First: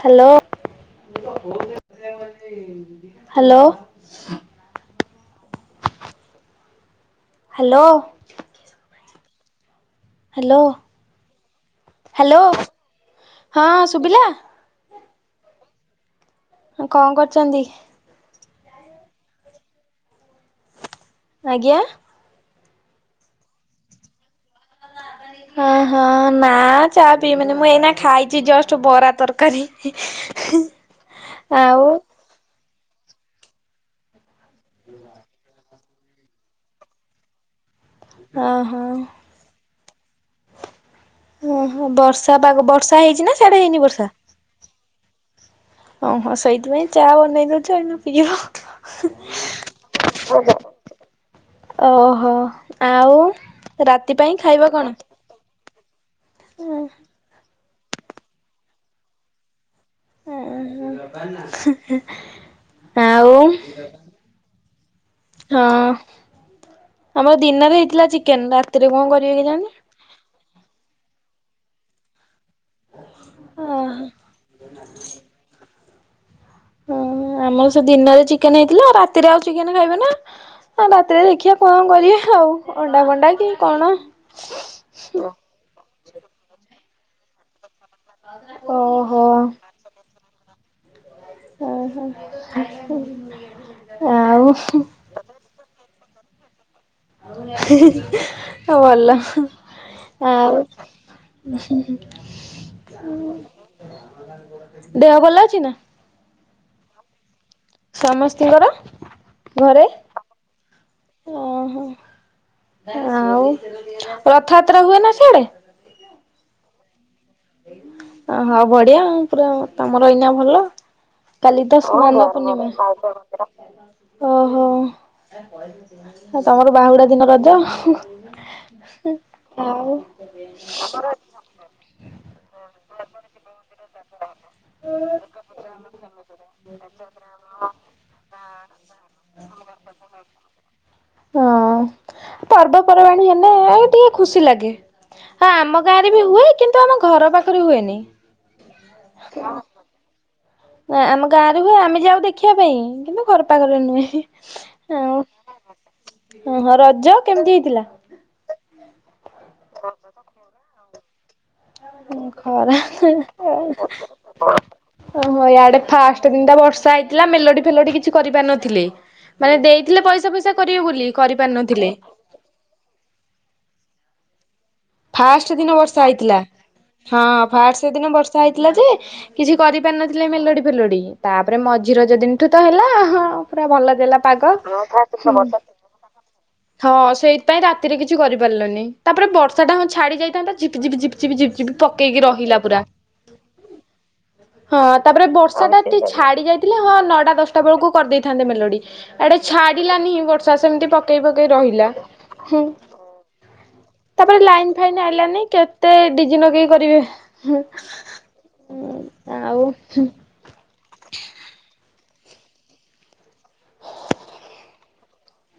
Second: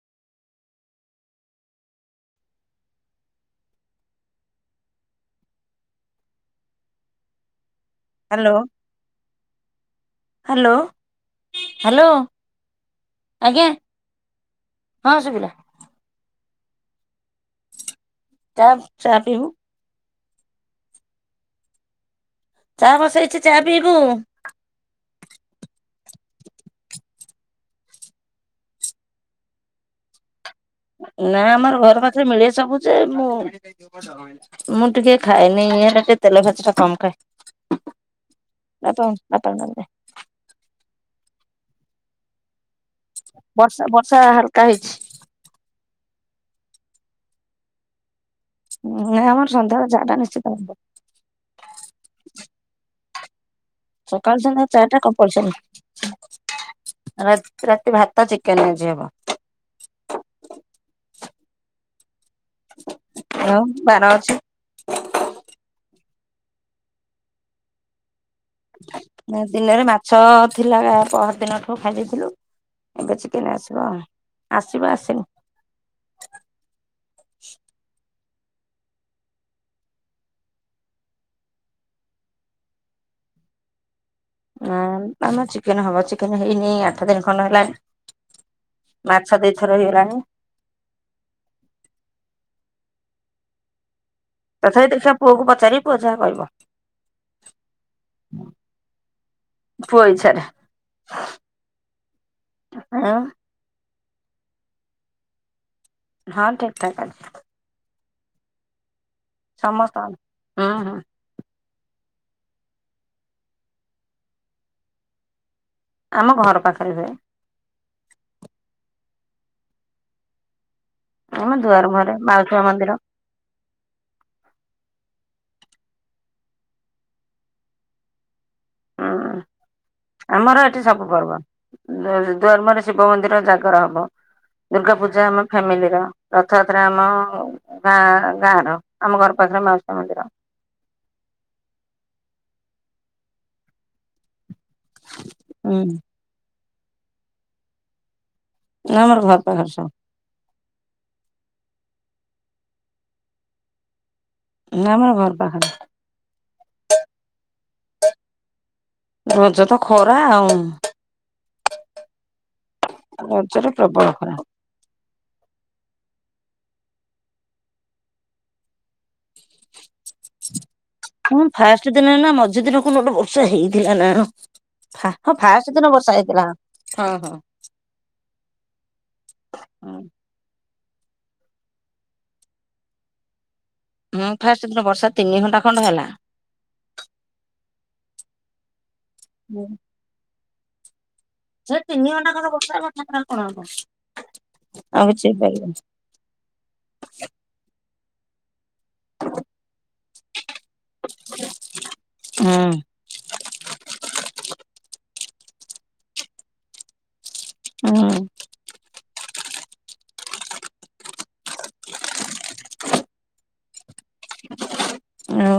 Hello. Hello hello. Hello hello hello hello hello ହଁ ଆଜ୍ଞା। ଶୁଭିଲା ହଁ ଶୁଭିଲା। କଣ କରୁଛନ୍ତି? ଚା ଚା ପିଇବୁ। ଆଜ୍ଞା। ଚା ବସେଇଛି ଚାହା ପିଇବୁ। ନାହଁ। ହୁଁ ହଁ ନା ଚା ପିଇବିନି ମୁଁ ଏଇନା ଖାଇଛି ଜଷ୍ଟ ବରା ତରକାରୀ। ନାଁ, ଆମର ଆଉ ଘର ପାଖରେ ମିଳେ ସବୁ ଯେ, ମୁଁ ମୁଁ ଟିକେ ଖାଏନି, ଇଟା ଟିକେ ତେଲ ଭାଜି ଟା କମଖାଏ ହଁ ହଁ। । ଏପଉଁ ଅପାକୁ ଡାକିଦେ [unintelligible] ଓହୋ, ବର୍ଷାପାଗ ବର୍ଷା ହେଇଛି ନା ସିଆଡେ ହେଇନି ବର୍ଷା ହେଇଛି । ଓଁ ହଁ ସେଇଥିପାଇଁ ଚା ବନେଇ ଦଉଛି ଏଇନା ପିଇବ। ଆମର ସନ୍ଧ୍ୟାରେ ଚାହା ଟା ନିଶ୍ଚିତ ଭାବରେ ଓ ହୋ ଆଉ ରାତି ପାଇଁ ସକାଳ ଖାଇବା ସନ୍ଧ୍ୟା କଣ? ଚାଟା କମ୍ପଲସରୀ । ରାତ ରାତି ଭାତ ଚିକେନ ଆଜି ହବ। ଉ ହୁଁ, ବାର ଅଛି ଆଉ ହଁ, ଆମର ଦିନରେ ହେଇଥିଲା ଚିକ ନା ଦିନରେ ମାଛ ଥିଲା ପହର ଦିନଠୁ ଖାଇ ଦେଇଥିଲୁ, ଏବେ ଚିକେନ ଆସିବ ଓହୋ। ଆଉ, ଆସିବ ଆସନି। ହଁ ଆମର ସେ ଦିନରେ ଚିକ କେନ ହେଇଥିଲ, ରାତିରେ ଆଉ ଚିକେନ ଖାଇବେ ନା, ରାତିରେ ଦେଖିବା କଣ କରିବା ଆଉ ଅଣ୍ଡା ଫଣ୍ଡା କି କି କଣ? ଆଉ ଆମର ଚିକେନ ହବ, ଚିକେନ ହେଇନି ଆଠ ଦିନ ଖଣ୍ଡେ ହେଲାଣି। ଓହୋ ମାଛ ଦି ଥର ହେଇଗଲାଣି। ଓ ହୋ ତଥାପି ଦେଖିବା ପୁଅକୁ ପଚାରିବି, ପୁଅ ଯାହା କହିବ। ହଉ ଭଲ। ପୁଅ ଇଚ୍ଛାରେ ଆଉ ଆଁ। ଦେହ ଭଲ ଅଛି ନା? ହଁ ଠିକ ଠାକ ଅଛି। ସମସ୍ତଙ୍କ ର? ସମସ୍ତଙ୍କର ହୁଁ ହୁଁ। ଓହୋ, ଆଉ ରଥଯାତ୍ରା ହୁଏ ନା ସେଆଡେ? ଆମ ଘର ପାଖରେ ହୁଏ। ଓହ ବଢିଆ, ପୁରା ତମର ଏଇନା ଭଲ। ଆମ କାଲି ତ ଦୁଆର ମୁହଁରେ ସ୍ନାନ ମାଉସୀମା ମନ୍ଦିର। ପୂର୍ଣ୍ଣିମା, ଓହୋ। ତମର ବାହୁଡା ଦିନ ରଜ। ହୁଁ ହୁଁ ଆଉ ଦର୍ମରେ ଶିବ ମନ୍ଦିର ଜାଗର ହବ। ଦୁର୍ଗା ପୂଜା ଆମ ଫ୍ୟାମିଲି ର, ରଥଯାତ୍ରା ଆମ ଗାଁ ଗାଁ ର, ଆମ ଘର ପାଖ ର ମାଉସୀମା ମନ୍ଦିର। ହଁ, ପର୍ବପର୍ବାଣି ହେଲେ ଆ ଟିକେ ଖୁସି ଲାଗେ। ହଁ ହୁଁ ଆମ ଗାଁରେ ବି ହୁଏ କିନ୍ତୁ ଆମ ଘର ପାଖରେ ହୁଏନି। ନା ଆମର ଘର ପାଖରେ ସବୁ। ନା ଆମ ଗାଁ ରେ ହୁଏ ଆମେ ଯାଉ ଦେଖିବା ପାଇଁ କିନ୍ତୁ ଘର ପାଖରେ ନୁହେଁ। ନା ଆମର ଘର ପାଖରେ। ହୁଁ, ରଜ କେମିତି ହେଇଥିଲା? ରଜ ତ ଖରା ଆଉ ଉଁ ଖରା ହୁଁ ରଜରେ ପ୍ରବଳ ଖରା ଇଆଡେ ଫାଷ୍ଟ ସେ ଦିନତ ବର୍ଷା ହେଇଥିଲା, ମେଲୋଡି ଫେଲୋଡି କିଛି କରିପାରିନଥିଲେ, ମାନେ ଦେଇଥିଲେ ପଇସା ଫଇସା କରିବେ ବୋଲି ହଁ ଫାଷ୍ଟ କରିପାରିନଥିଲେ। ଦିନ ନା ମଝି ଦିନ କଉ ଦିନ ଗୋଟେ ବର୍ଷା ହେଇଥିଲା ନା କଣ? ଫାଷ୍ଟ ଦିନ ବର୍ଷା ହେଇଥିଲା। ହଁ ଫାଷ୍ଟ ସେଦିନ ବର୍ଷା ହେଇଥିଲା ଯେ, କିଛି କରିପାରିନଥିଲେ ମେଲୋଡି ଫେଲୋଡି ତାପରେ ମଝି ରଜ ଦିନଠୁ ତ ହେଲା ହଁ ପୁରା ଭଲ ଦେଲା ହୁଁ ପାଗ ଫାଷ୍ଟ ଦିନ ବର୍ଷା ତିନି ଘଣ୍ଟା ଖଣ୍ଡ ହେଲା। ହଁ ସେଇଥିପାଇଁ ରାତିରେ କି କିଛି କରିପାରିଲୁନି ତାପରେ ବର୍ଷା ଟା ହଁ ଛାଡି ଯାଇଥାନ୍ତା ଝିପି ଝିପି ଝିପି ଝିପି ଝିପି ଝିପି ସେ ତିନି ପକେଇକି ଘଣ୍ଟା ଖଣ୍ଡେ ରହିଲା ବର୍ଷା ପୁରା। ହେଲା ଠାକୁରାଣୀ କଣ ହବ ହଁ ଆଉ କିଛି ତାପରେ ବର୍ଷା ହେଇପାରିବନି ଟା ଟିକେ ଛାଡି ଯାଇଥିଲେ ହଁ ନଅଟା ଦଶଟା ବେଳକୁ କରିଦେଇଥାନ୍ତେ ମେଲୋଡି। ଆଡେ ଛାଡିଲାନି ବର୍ଷା ସେମିତି ପକେଇ ପକେଇ ରହିଲା ହୁଁ। [inaudible] ଲାଇନ୍ ଫାଇନ୍ ଆଇଲାନି କେତେ ଡିଜି ନଗେଇ କରିବେ ହୁଁ ହୁଁ ଉଁ। ଆଉ ହୁଁ । ଆଉ।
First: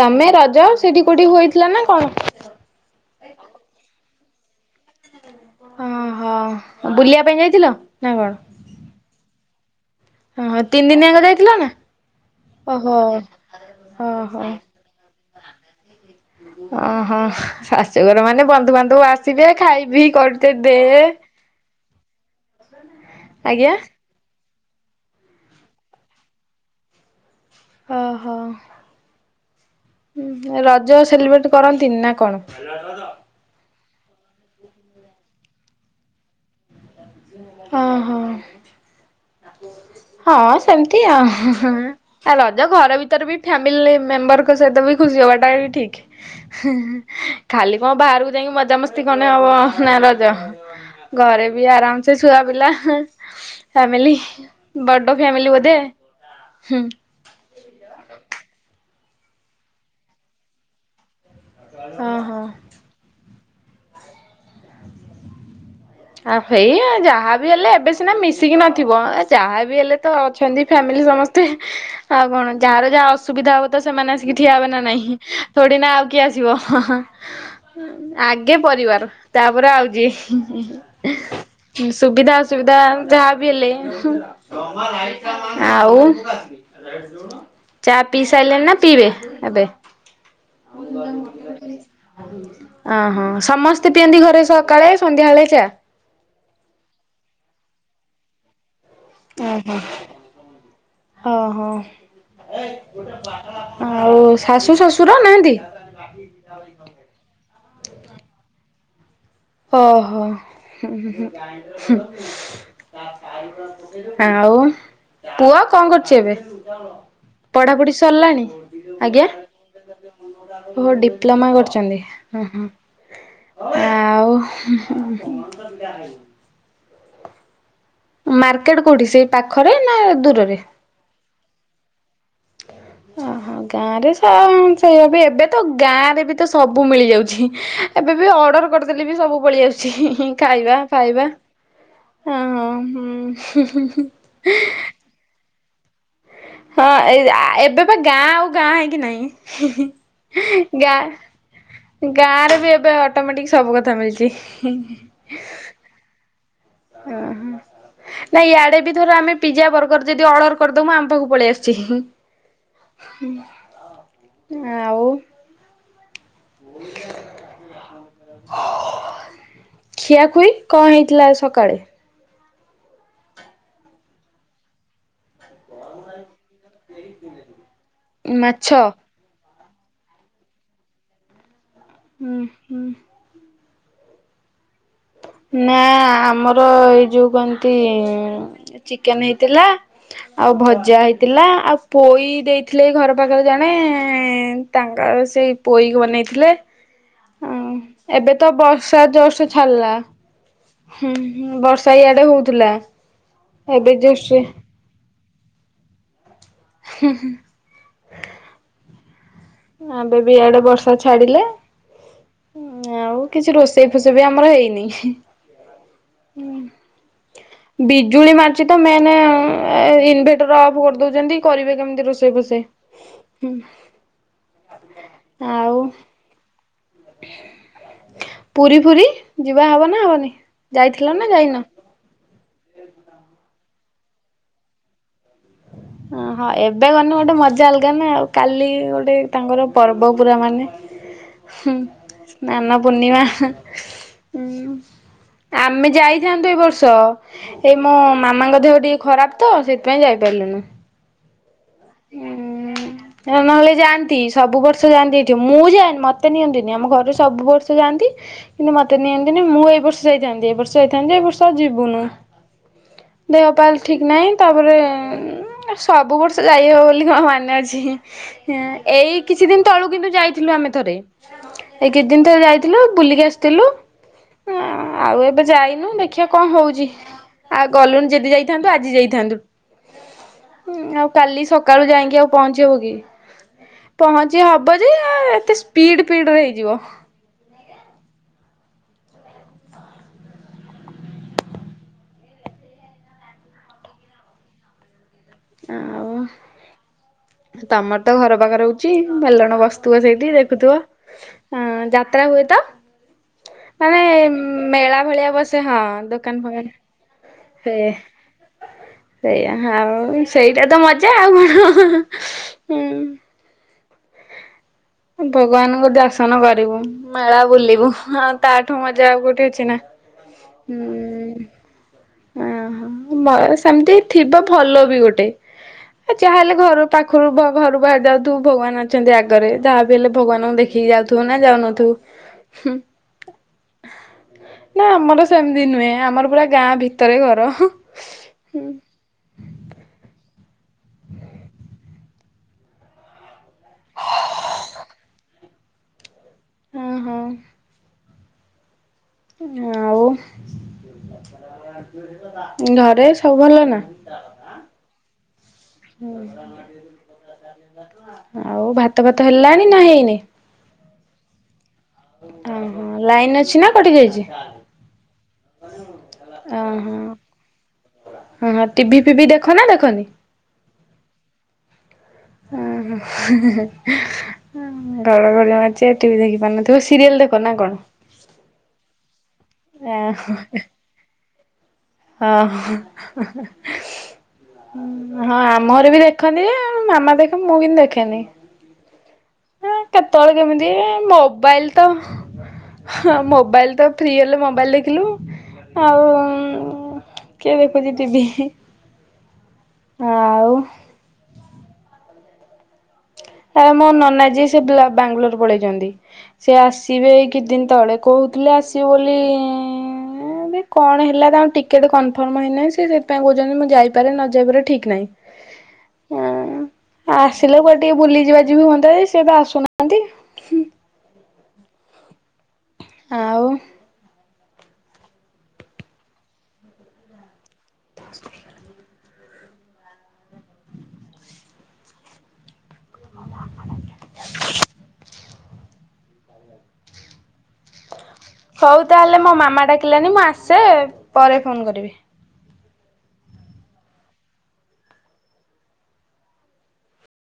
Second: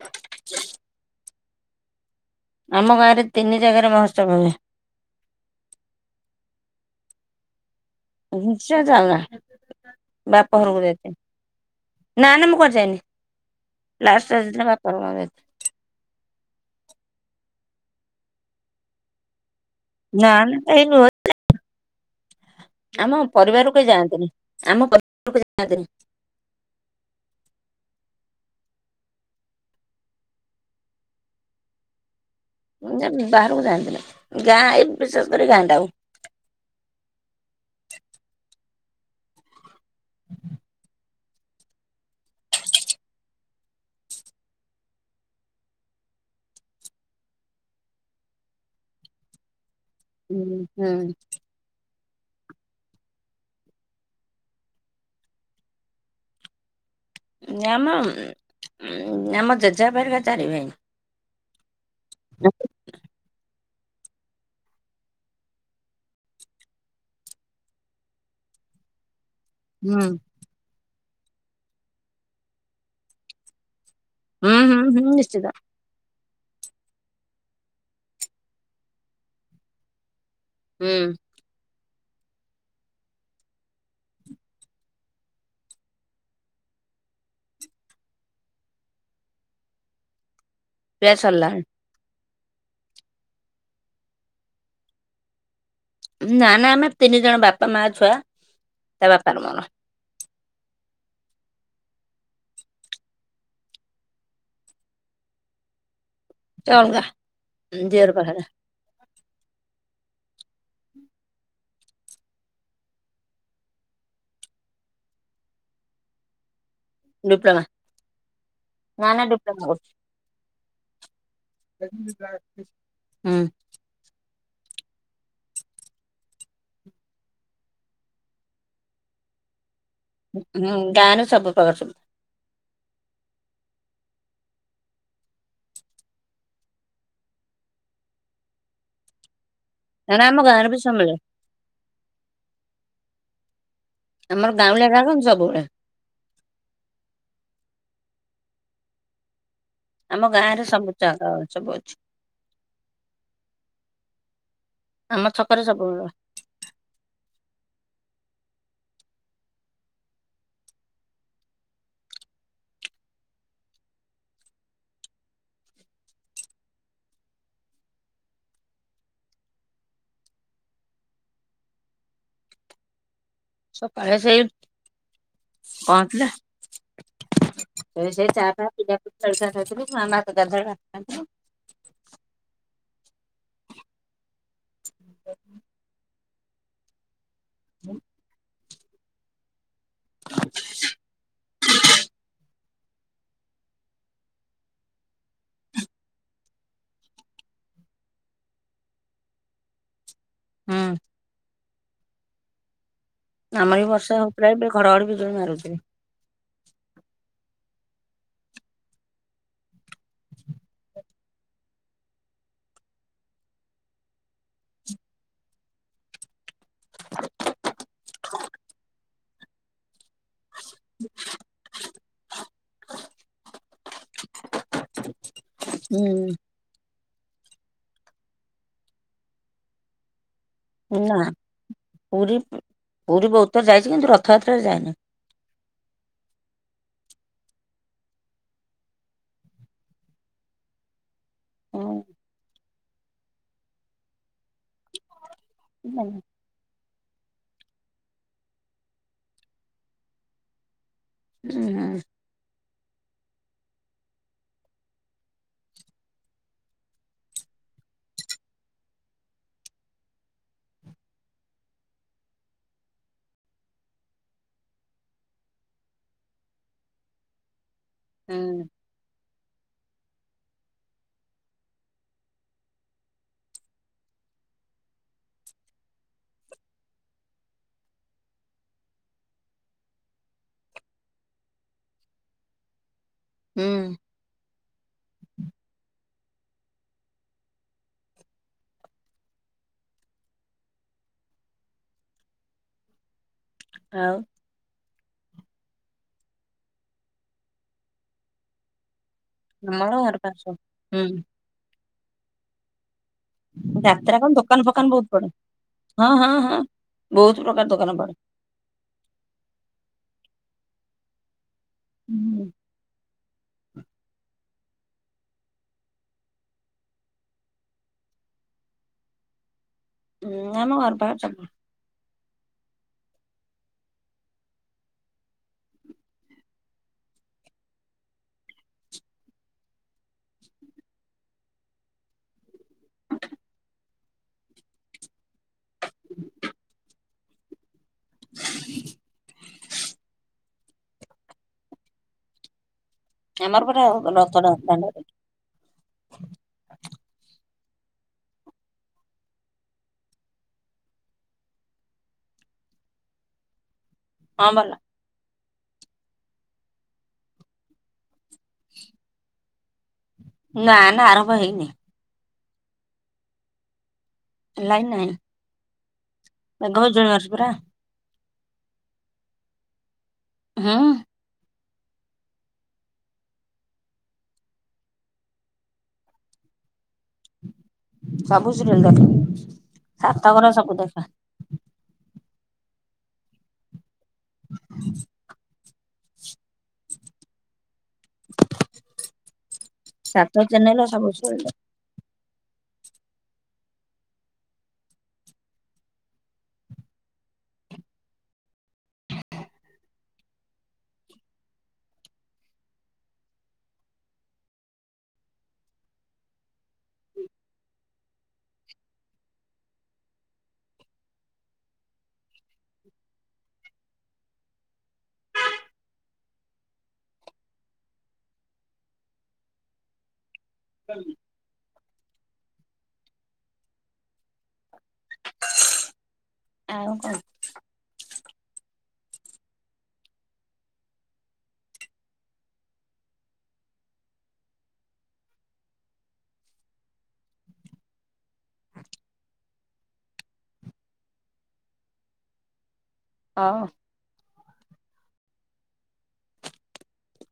ତମେ ରଜ ସେଠି କୋଉଠି ହୋଇଥିଲା ନା କଣ? ଆମ ଗାଁରେ ତିନି [unintelligible] ଓ ହୋ ବୁଲିବା ପାଇଁ ଯାଇଥିଲ? ନା କଣ? ଉଞ୍ଚ ଯାଗା। ବାପ ଓହୋ ଘରକୁ ତିନି ଯଛି ଦିନିଆଙ୍କ ଯାଇଥିଲ ନା ନା ନା ମୁଁ କୁଆଡ଼େ ଓହୋ ଯାଇନି। ଲାଷ୍ଟ ଓହୋ। ରଜ ଦିନ ଆମେ ବାପ ଘରକୁ ଯାଇଥିଲୁ। ଓହୋ ଶାଶୁଘର ମାନେ ବନ୍ଧୁବାନ୍ଧବ ଆସିବେ। ଖାଇ ପିଇ ନା କରିତେ ନା ଦେ କେହି ନୁହ ଆମ ଆଜ୍ଞା ପରିବାର କେହି ଯାଆନ୍ତିନି। ଆମ ପରକୁ ଯାଆନ୍ତି ନି। ଓହୋ। ହଁ ରଜ ସେଲିବ୍ରେଟ କରନ୍ତିନି ନା କଣ? ମୁଁ ବାହାରକୁ ଯାଆନ୍ତିଥିଲି ଗାଁ ଏ ବିଶେଷ କରି ଗାଁ ଟା ଆଉ। ଓ ହୋ ହଁ ସେମିତି ଆଉ ରଜ ଘର ଭିତରେ ବି ଫ୍ୟାମିଲି ମେମ୍ବରଙ୍କ ସହିତ ବି ଖୁସି ହବାଟା ବି ଠିକ। ଖାଲି କଣ ବାହାରକୁ ଯାଇକି ମଜାମସ୍ତି କନେ ହବ? ନା ରଜ ହୁଁ ଘରେ ବି ଆରାମ ସେ ଛୁଆ ପିଲା ଫ୍ୟାମିଲି ବଡ ଫ୍ୟାମିଲି ବୋଧେ ହୁଁ। ଆମ ଆମ ଜେଜେ ବାପା ହେରିକା ଚାରି ଭାଇ। ଓହୋ। ଆ ଆଉ ହେଇ ଯାହା ବି ହେଲେ ଏବେ ସିନା ମିଶିକି ନଥିବ ଯାହା ବିି ହେଲେ ହୁଁ ତ ଅଛନ୍ତି। ଫାମିଲି ସମସ୍ତେ ଆଉ କଣ ଯାହାର ଯାହା ଅସୁବିଧା ହବ। ତ ସେମାନେ ଆସିକି ହୁଁ ଠିଆ ହେବେ ହୁଁ ନା ହୁଁ ନାହିଁ ନିଶ୍ଚିତ ଥୋଡି ନା କିଏ ଆସିବ ଆଗେ ପରିବାର ତାପରେ ଆଉ ଯିଏ ହୁଁ। ସୁବିଧା ଅସୁବିଧା ଯାହା ବି ହେଲେ ଆଉ ଚା ପିଇ ସାରିଲେଣି ନା ପିଇବେ ଏବେ? ହଉ। ପିଆ ସରିଲାଣି ଅହୋ ସମସ୍ତେ ପିଅନ୍ତି ଘରେ ସକାଳେ ସନ୍ଧ୍ୟାବେଳେ ଚା। ନା ନା ଆମେ ତିନି ଜଣ ବାପା, ମା, ଛୁଆ। ତା ବାପାର ମୋର ଓହୋ ଓ ହୋ। ଆଉ ଶାଶୁ ଶଶୁର ନାହାନ୍ତି? ସେ ଅଲଗା ଉଁ ଦିଅର ପାଖରେ। ଓ ହୋ। ହୁଁ ହୁଁ ହୁଁ ଆଉ। ପୁଅ କଣ କରୁଚି ଏବେ? ଡିପ୍ଲୋମା ପଢାପଢି ସରିଲାଣି? ନା ନା ଆଜ୍ଞା। ଡିପ୍ଲୋମା କରୁଛି। ଓହୋ ଡିପ୍ଲୋମା କରୁଚନ୍ତି ଉଁ ହୁଁ ହୁଁ ଆଉ ‌ ହୁଁ ଉଁ। ମାର୍କେଟ କଉଠି ସେଇ ପାଖ ହୁଁ ଗାଁ ସବୁ ଫଳ ସବୁ ଓହୋ ଗାଁରେ ସେ ଆଉ ସେଇଆ ବି ଏବେ ତ ଗାଁରେ ବି ତ ସବୁ ମିଳିଯାଉଚି। ଏବେ ବି ଅର୍ଡ଼ର କରିଦେଲେ ବି ସବୁ ପଳିଆସ୍ କାରଣ ଚି ଆମ ଗାଁରେ ଖାଇବା ବି ସବୁ ମିଳେ ଫାଇବା ହଁ ହଁ ହୁଁ। ଆମର ଗାାଉଁଲିଆ ଗାଁ କଁ ସବୁଉଡ଼ା? ହଁ ଏଇ ଆ ଏବେ ପା ଗାଁ ଆଉ ଗାଁ ହେଇକି ଆମ ଗାଁରେ ନାହିଁ। ସବୁ ଜାଗା ସବୁ ଅଛି ଗାଁ ଗାଁରେ ବି ଏବେ ଅଟୋମେଟିକ୍ ସବୁ କଥା ମିଳିଚି। ଆମ ଛକରେ ସବୁ ମିଳିବ ଓହ। ନାଇଁ ୟାଡ଼େ ବି ଧର ଆମେ ପିଜ୍ଜା ବର୍ଗର ଯଦି ଅର୍ଡର କରିଦମୁ ଆମ ପାଖୁକୁ ପଳିଆସୁଚି। ଆଉ ବ ଖିଆଖୁଇ କଁ ହେଇଥିଲା ଆ ସକାଳେ? ସକାଳେ ସେଇ କଁ ଥିଲା ସେ ସେଇ ଚା ମାଛ ଫା ପିଠାପି ଜଳଖିଆ ଖାଇଥିଲୁ ମା ମା ତ ଗାଧୁଆଳେ ଭାତ ଖାଇଥିଲୁ। ହୁଁ ହୁଁ। ନାଁ ଆମର ଏଇ ଯୋଉ କନ୍ତି ଚିକେନ୍ ହେଇଥିଲା ଆଉ ଭଜା ହେଇଥିଲା ଆଉ ପୋଇ ଦେଇଥିଲେ ଏଇ ଘର ପାଖରେ ଜଣେ। ଏଁ ତାଙ୍କର ସେଇ ପୋଇକୁ ବନେଇଥିଲେ। ହଁ ଏବେ ତ ବର୍ଷା ଜୋରସେ ଛାଡ଼ିଲା ହୁଁ ହୁଁ ବର୍ ଷା ଇଆଡ଼େ ହୋଉଥୁଲା। ଆମର ବି ବର୍ଷା ହୋଉଥୁଲା ଏବେ ଘଡ଼ଘଡ଼ି ବିଜଳି ମାରୁଚି। ହୁଁ ହୁଁ। ଏବେ ବି ଇଆଡ଼େ ବର୍ଷା ଛାଡ଼ିଲା। ଆଉ କିଛି ରୋଷେଇ ଫୋଷେଇ ବି ଆମର ହେଇନି। ଉଁ ବିଜୁଳି ମରୁଚି ତ ମେନ୍ ଏ ଇନ୍ ଭେଟର ଅଫ୍ କରିଦୋଉଚନ୍ତି କରିବେ କେମିତି ରୋଷେଇ ଫୋଷେଇ ହୁଁ। ହୁଁ। ପୁରୀ ଫୁରି ଯିବା ହବ ନାଁ ହବନେଇ? ନା ଯାଇଥିଲ ନାଁ ଯାଇନ? ପୁରୀ ପୁରୀ ବୋହୁତ୍ ଥର ଯାଇଚି କିନ୍ତୁ ରଥଯାତ୍ରାରେ ଯାଇନେଇ। ଅ ହଁ ଏବେ ଗନେ ଗୋଟେ ମଜା ଅଲଗା ନାଁ ଆଉ କାଲି ଗୋଟେ ତାଙ୍କର ପର୍ବ ପୁରା ମାନେ ହୁଁ ସ୍ନାନ ପୂର୍ଣ୍ଣିମା ଉଁ ଆମେ ଯାଇଥାନ୍ତୁ ଏଇ ବର୍ ଷ ଏଇ ମୋ ମାମାଙ୍କ ଦେହ ଟିକେ ଖରାପ ତ ସେଇଥିପାଇଁ ଯାଇପାଇଲୁନୁ। ଉଁ ହୁଁ। ହୁଁ। ଏଉ ନହେଲେ ଯାଆନ୍ତି ସବୁ ବର୍ଷ ଯାଆନ୍ତି ଏଇଠି ମୁଁ ଯାଏନି ମତେ ନିଅନ୍ତିନି ଆମ ଘରେ ସବୁ ବର୍ଷ ଯାଆନ୍ତି। କିନ୍ତୁ ମତେ ନିଅନ୍ତିନି ମୁଁ ଏଇ ବର୍ଷ ଯାଇଥାନ୍ତି ଏ ବର୍ଷ ଯାଇଥାନ୍ତି ଏ ବର୍ଷ ଆଉ ଯିବୁନୁ। ଦେହପା ଠିକ୍ ନାହିଁ ତାପରେ ଉଁ ସବୁ ବର୍ଷ ତ ଯାଇହବ ବୋଲି କଁ ମାନେ ଅଛି ହଁ ଏଇ କିଛି ଦିନ ତଳୁ କିନ୍ତୁ ଯାଇଥିଲୁ ଆମେ ଥରେ। ଏଇ କିଛି ଦିନ ଥରେ ଯାଇଥିଲୁ ବୁଲିକି ଆସିଥିଲୁ। ଆ ଆଉ ଏବେ ଯାଇନୁ ଦେଖିଆ କଁ ହଉଚି? ଆଉ ଗଲୁନି ଯେଦି ଯାଇଥାନ୍ତୁ ଆଜି ଯାଇଥାନ୍ତୁ ଆଉ କାଲି ସକାଳୁ ଯାଇଁକି ଆଉ ପହଞ୍ଚି ହବ କି? ପହଞ୍ଚି ହବ ଯେ ଏତେ ସ୍ପିଡ଼୍ ପିଡ଼ରେ ହେଇଯିବ। ଆଉ ଆଉ ତମର ତ ଘର ପାଖରେ ହଉଚି। ମେଲଣ ଆମର ବସଥୁବ ଘର ସେଇଠି ପାଖ ଦେଖୁଥୁବ। ହୁଁ ଆଁ ଯାତ୍ରା ହୁଏ ତ? ମାନେ ଯାତ୍ରା କଣ ଦୋକାନ ଫୋକାନ ମେଳା ବହୁତ ପଡେ ଭଳିଆ ବସେ ହଁ ହଁ ଦୋକାନ ହଁ। ଫୋକାନ ବହୁତ ପ୍ରକାର ସେଇା ଦୋକାନ ପଡେ। ସେଇଆ ଆଉ ସେଇଟା ତ ମଜା ଆଉ କ ହୁଁ। ଭଗବାନଙ୍କୁ ଦର୍ଶନ କରିବୁ ମେଳା ବୁଲିବୁ, ଆଉ ତାଠୁ ମଜା ଆଉ କୋଉଠି ଅଛି ନା? ହୁଁ ଆମ ଘର ପାଖରେ ସବୁ ଓ ହୋ ନାଇଁ ସେମିତି ଥିବା ଭଲ ବି ଗୋଟେ। ଆ ଯାହାହେଲେ ଘର ପାଖରୁ ଘରୁ ବାହାରି ଯାଉଥିବୁ, ଭଗବାନ ଅଛନ୍ତି ଆଗରେ ଯାହା ହେଲେ ଭଗବାନଙ୍କୁ ଦେଖିକି ଯାଉଥିବ ନା ଯାଉନଥିବ? ନା ଆମର ସେମିତି ନୁହେଁ, ଆମର ପୁରା ଗାଁ ଭିତରେ ଘର। ହୁଁ। ଆମର ପ [unintelligible] ହଁ - ହଁ। ଆଉ ଘରେ ସବୁ ଭଲ ନା? ହଁ ଭଲ। ଆଉ ଭାତ ଫାତ ହେଲାଣି ନା ହେଇନି? ନା ନା ଆରମ୍ଭ ହେଇନି। ଓ ହଁ ଲାଇନ ଅଛି ନା କଟି ଯାଇଛି? ଲାଇନ ନାହିଁ। ଆରୁ ମେଘ ହଉଚି ଜୋରସେ ପୁରା। ଓଁ ଟିଭି ଫିଭି ଦେଖ ନା ଦେଖନି? ହୁଁ। ଓ ହଁ। ଘଡ ଘଡ଼ି ମାରୁଛି ଟିଭି ଦେଖି ପାରୁନଥିବେ, ସିରିଏଲ ଦେଖ ନା କଣ? ସବୁ ସିରିଏଲ୍ ଦେଖେ ସାତ ଘର ସବୁ ଦେଖେ। ହଁ- ହଁ - ହଁ। ମୋର ବି ଦେଖନ୍ତି ମାମା ଦେଖେ ମୁଁ କିନ୍ତୁ ଦେଖେନି। ହଁ କେତେବେଳେ ସାର୍ଥକ କେମିତି ଚ୍ୟାନେଲର ସବୁ ସିରିଏଲ ମୋବାଇଲ ତ ହ ମୋବାଇଲ ତ ଫ୍ରି ହେଲେ ମୋବାଇଲ ଦେଖିଲୁ। ଆଉ କିଏ ଦେଖୁଚି ଟିଭି। ଆଉ। ଆରେ ମୋ ନନାଜୀ ସେ [unintelligible] ବାଙ୍ଗାଲୋର ପଳେଇଛନ୍ତି। ସେ ଆସିବେ ଏଇ କିଛି ଦିନ ତଳେ କହୁ ହୁଥିଲେ ଆସିବେ ବୋଲି ଇଁ କେଜାଣି କଣ ହେଲା ତାଙ୍କ ଟିକେଟ କନଫର୍ମ ହେଇନାହିଁ, ସେ ସେଥିପାଇଁ କହୁଛନ୍ତି ମୁଁ ଯାଇପାରେ ନ ଯାଇପାରେ ଠିକ ନାହିଁ। ହଁ ଆସିଲେ କୁଆଡେ ଟିକେ ବୁଲିଯିବା ଯିବି ହୁଅନ୍ତା, ସିଏ ତ ଆସୁନାହାନ୍ତି। ଆଉ। ଆଉ କଣ? ହ ହଉ ତାହେଲେ ମୋ ମାମା ଡାକିଲାନି ମୁଁ ଆସେ ପରେ ଫୋନ କରିବି। ହଉ।